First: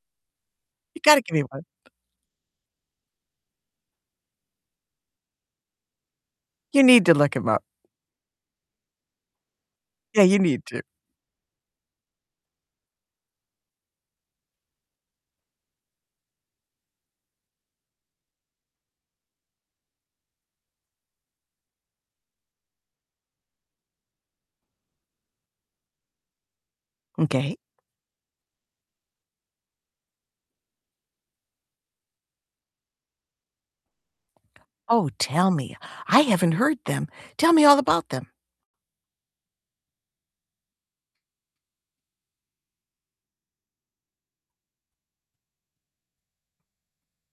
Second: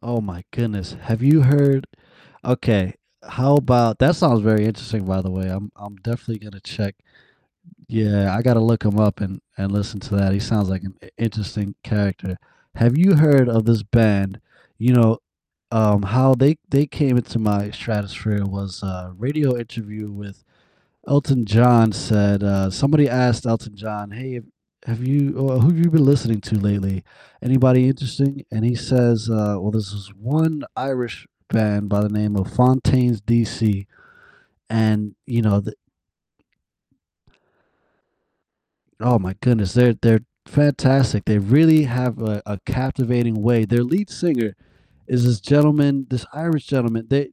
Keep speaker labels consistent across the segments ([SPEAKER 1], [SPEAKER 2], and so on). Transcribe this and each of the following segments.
[SPEAKER 1] Oh my goodness,
[SPEAKER 2] You gotta
[SPEAKER 1] have
[SPEAKER 2] give me
[SPEAKER 1] you
[SPEAKER 2] one.
[SPEAKER 1] heard Okay, how about That song's very interesting, by the way, I'm I'm definitely gonna
[SPEAKER 2] You
[SPEAKER 1] check
[SPEAKER 2] need to look him up.
[SPEAKER 1] Yeah, I gotta look him up, and and listen to
[SPEAKER 2] Yeah,
[SPEAKER 1] that,
[SPEAKER 2] you
[SPEAKER 1] he
[SPEAKER 2] need
[SPEAKER 1] sounds
[SPEAKER 2] to.
[SPEAKER 1] like an i interesting character. Have you heard of this band? You know, um, how they they came into my stratosphere was a radio interview with Elton John said, uh somebody asked Elton John, "Hey, have have you, uh who've you been listening to lately?
[SPEAKER 2] M'kay.
[SPEAKER 1] Anybody interesting?" And he says, uh, "Well, there's this one Irish band by the name of Fontaines DC."
[SPEAKER 2] Oh,
[SPEAKER 1] And, you
[SPEAKER 2] tell
[SPEAKER 1] know, the
[SPEAKER 2] me, I haven't heard them. Tell me all about them.
[SPEAKER 1] Oh my goodness, they're they're fantastic, they've really have a a captivating way, their lead singer is this gentleman this Irish gentleman, they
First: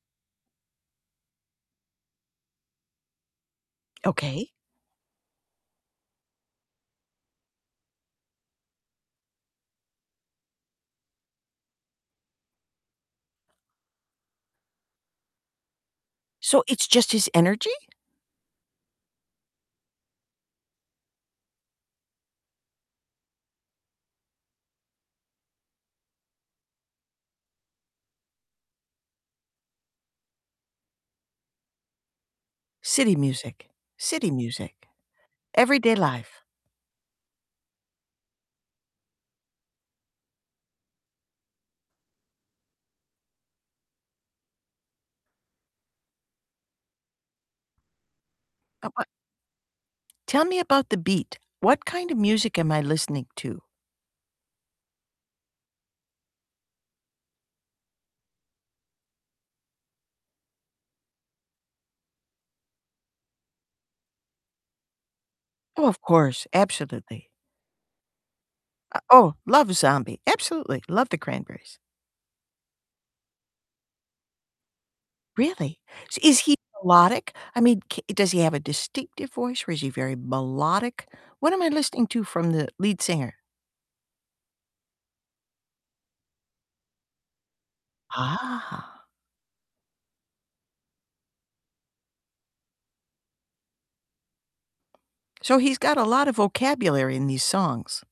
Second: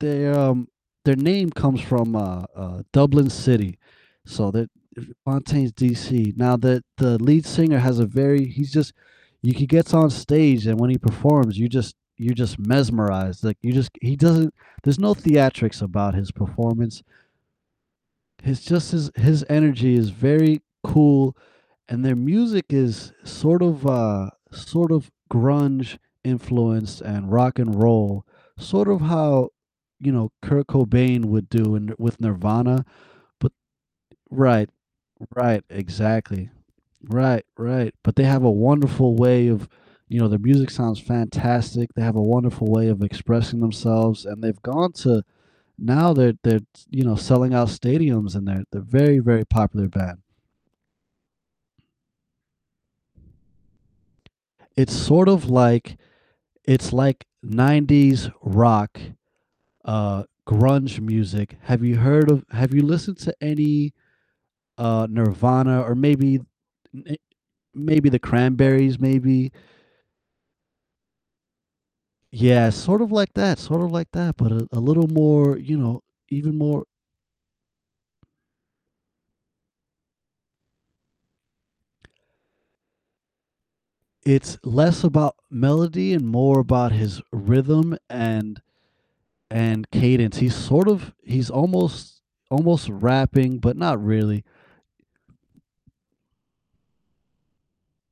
[SPEAKER 1] they, um their name comes from, uh uh, Dublin City,
[SPEAKER 2] Okay.
[SPEAKER 1] so they're F Fontaines DC. Now, the the lead singer has a very he's just you he gets on stage, and when he performs, you just you're just mesmerized, like, you just he doesn't there's no theatrics about his
[SPEAKER 2] So it's
[SPEAKER 1] performance.
[SPEAKER 2] just his energy?
[SPEAKER 1] He's just this His energy is very cool, and their music is sort of, uh sort of grunge influenced, and rock and roll, sort of how, you know, Kurt Cobain would do in with Nirvana,
[SPEAKER 2] City
[SPEAKER 1] but
[SPEAKER 2] music. City
[SPEAKER 1] Right.
[SPEAKER 2] music.
[SPEAKER 1] Right,
[SPEAKER 2] Everyday life.
[SPEAKER 1] exactly. Right, right. But they have a wonderful way of You know, their music sounds fantastic, they have a wonderful way of expressing themselves, and they've gone to now they're they're t you know, selling out stadiums, and they're they're a
[SPEAKER 2] Uh, what
[SPEAKER 1] very, very popular band.
[SPEAKER 2] Tell me about the beat. What kind of music am I listening to?
[SPEAKER 1] It's sort of like It's like '90s rock, uh, grunge music. Have you heard of Have you listened to any, uh, Nirvana
[SPEAKER 2] Oh,
[SPEAKER 1] or
[SPEAKER 2] of
[SPEAKER 1] maybe
[SPEAKER 2] course,
[SPEAKER 1] ne
[SPEAKER 2] absolutely.
[SPEAKER 1] maybe The Cranberries,
[SPEAKER 2] Uh, oh,
[SPEAKER 1] maybe?
[SPEAKER 2] love Zombie. Absolutely, love The Cranberries.
[SPEAKER 1] Yeah, sort of like that, sort of like that, but a a little more, you
[SPEAKER 2] Really?
[SPEAKER 1] know
[SPEAKER 2] Is he
[SPEAKER 1] even more
[SPEAKER 2] melodic? I mean, c does he have a distinctive voice, or is he very melodic? What am I listening to from the lead singer?
[SPEAKER 1] It's less about melody, and more about his rhythm, and
[SPEAKER 2] Ah.
[SPEAKER 1] and cadence, he's sort of he's almost almost rapping, but not really.
[SPEAKER 2] So he's got a lot of vocabulary in these songs?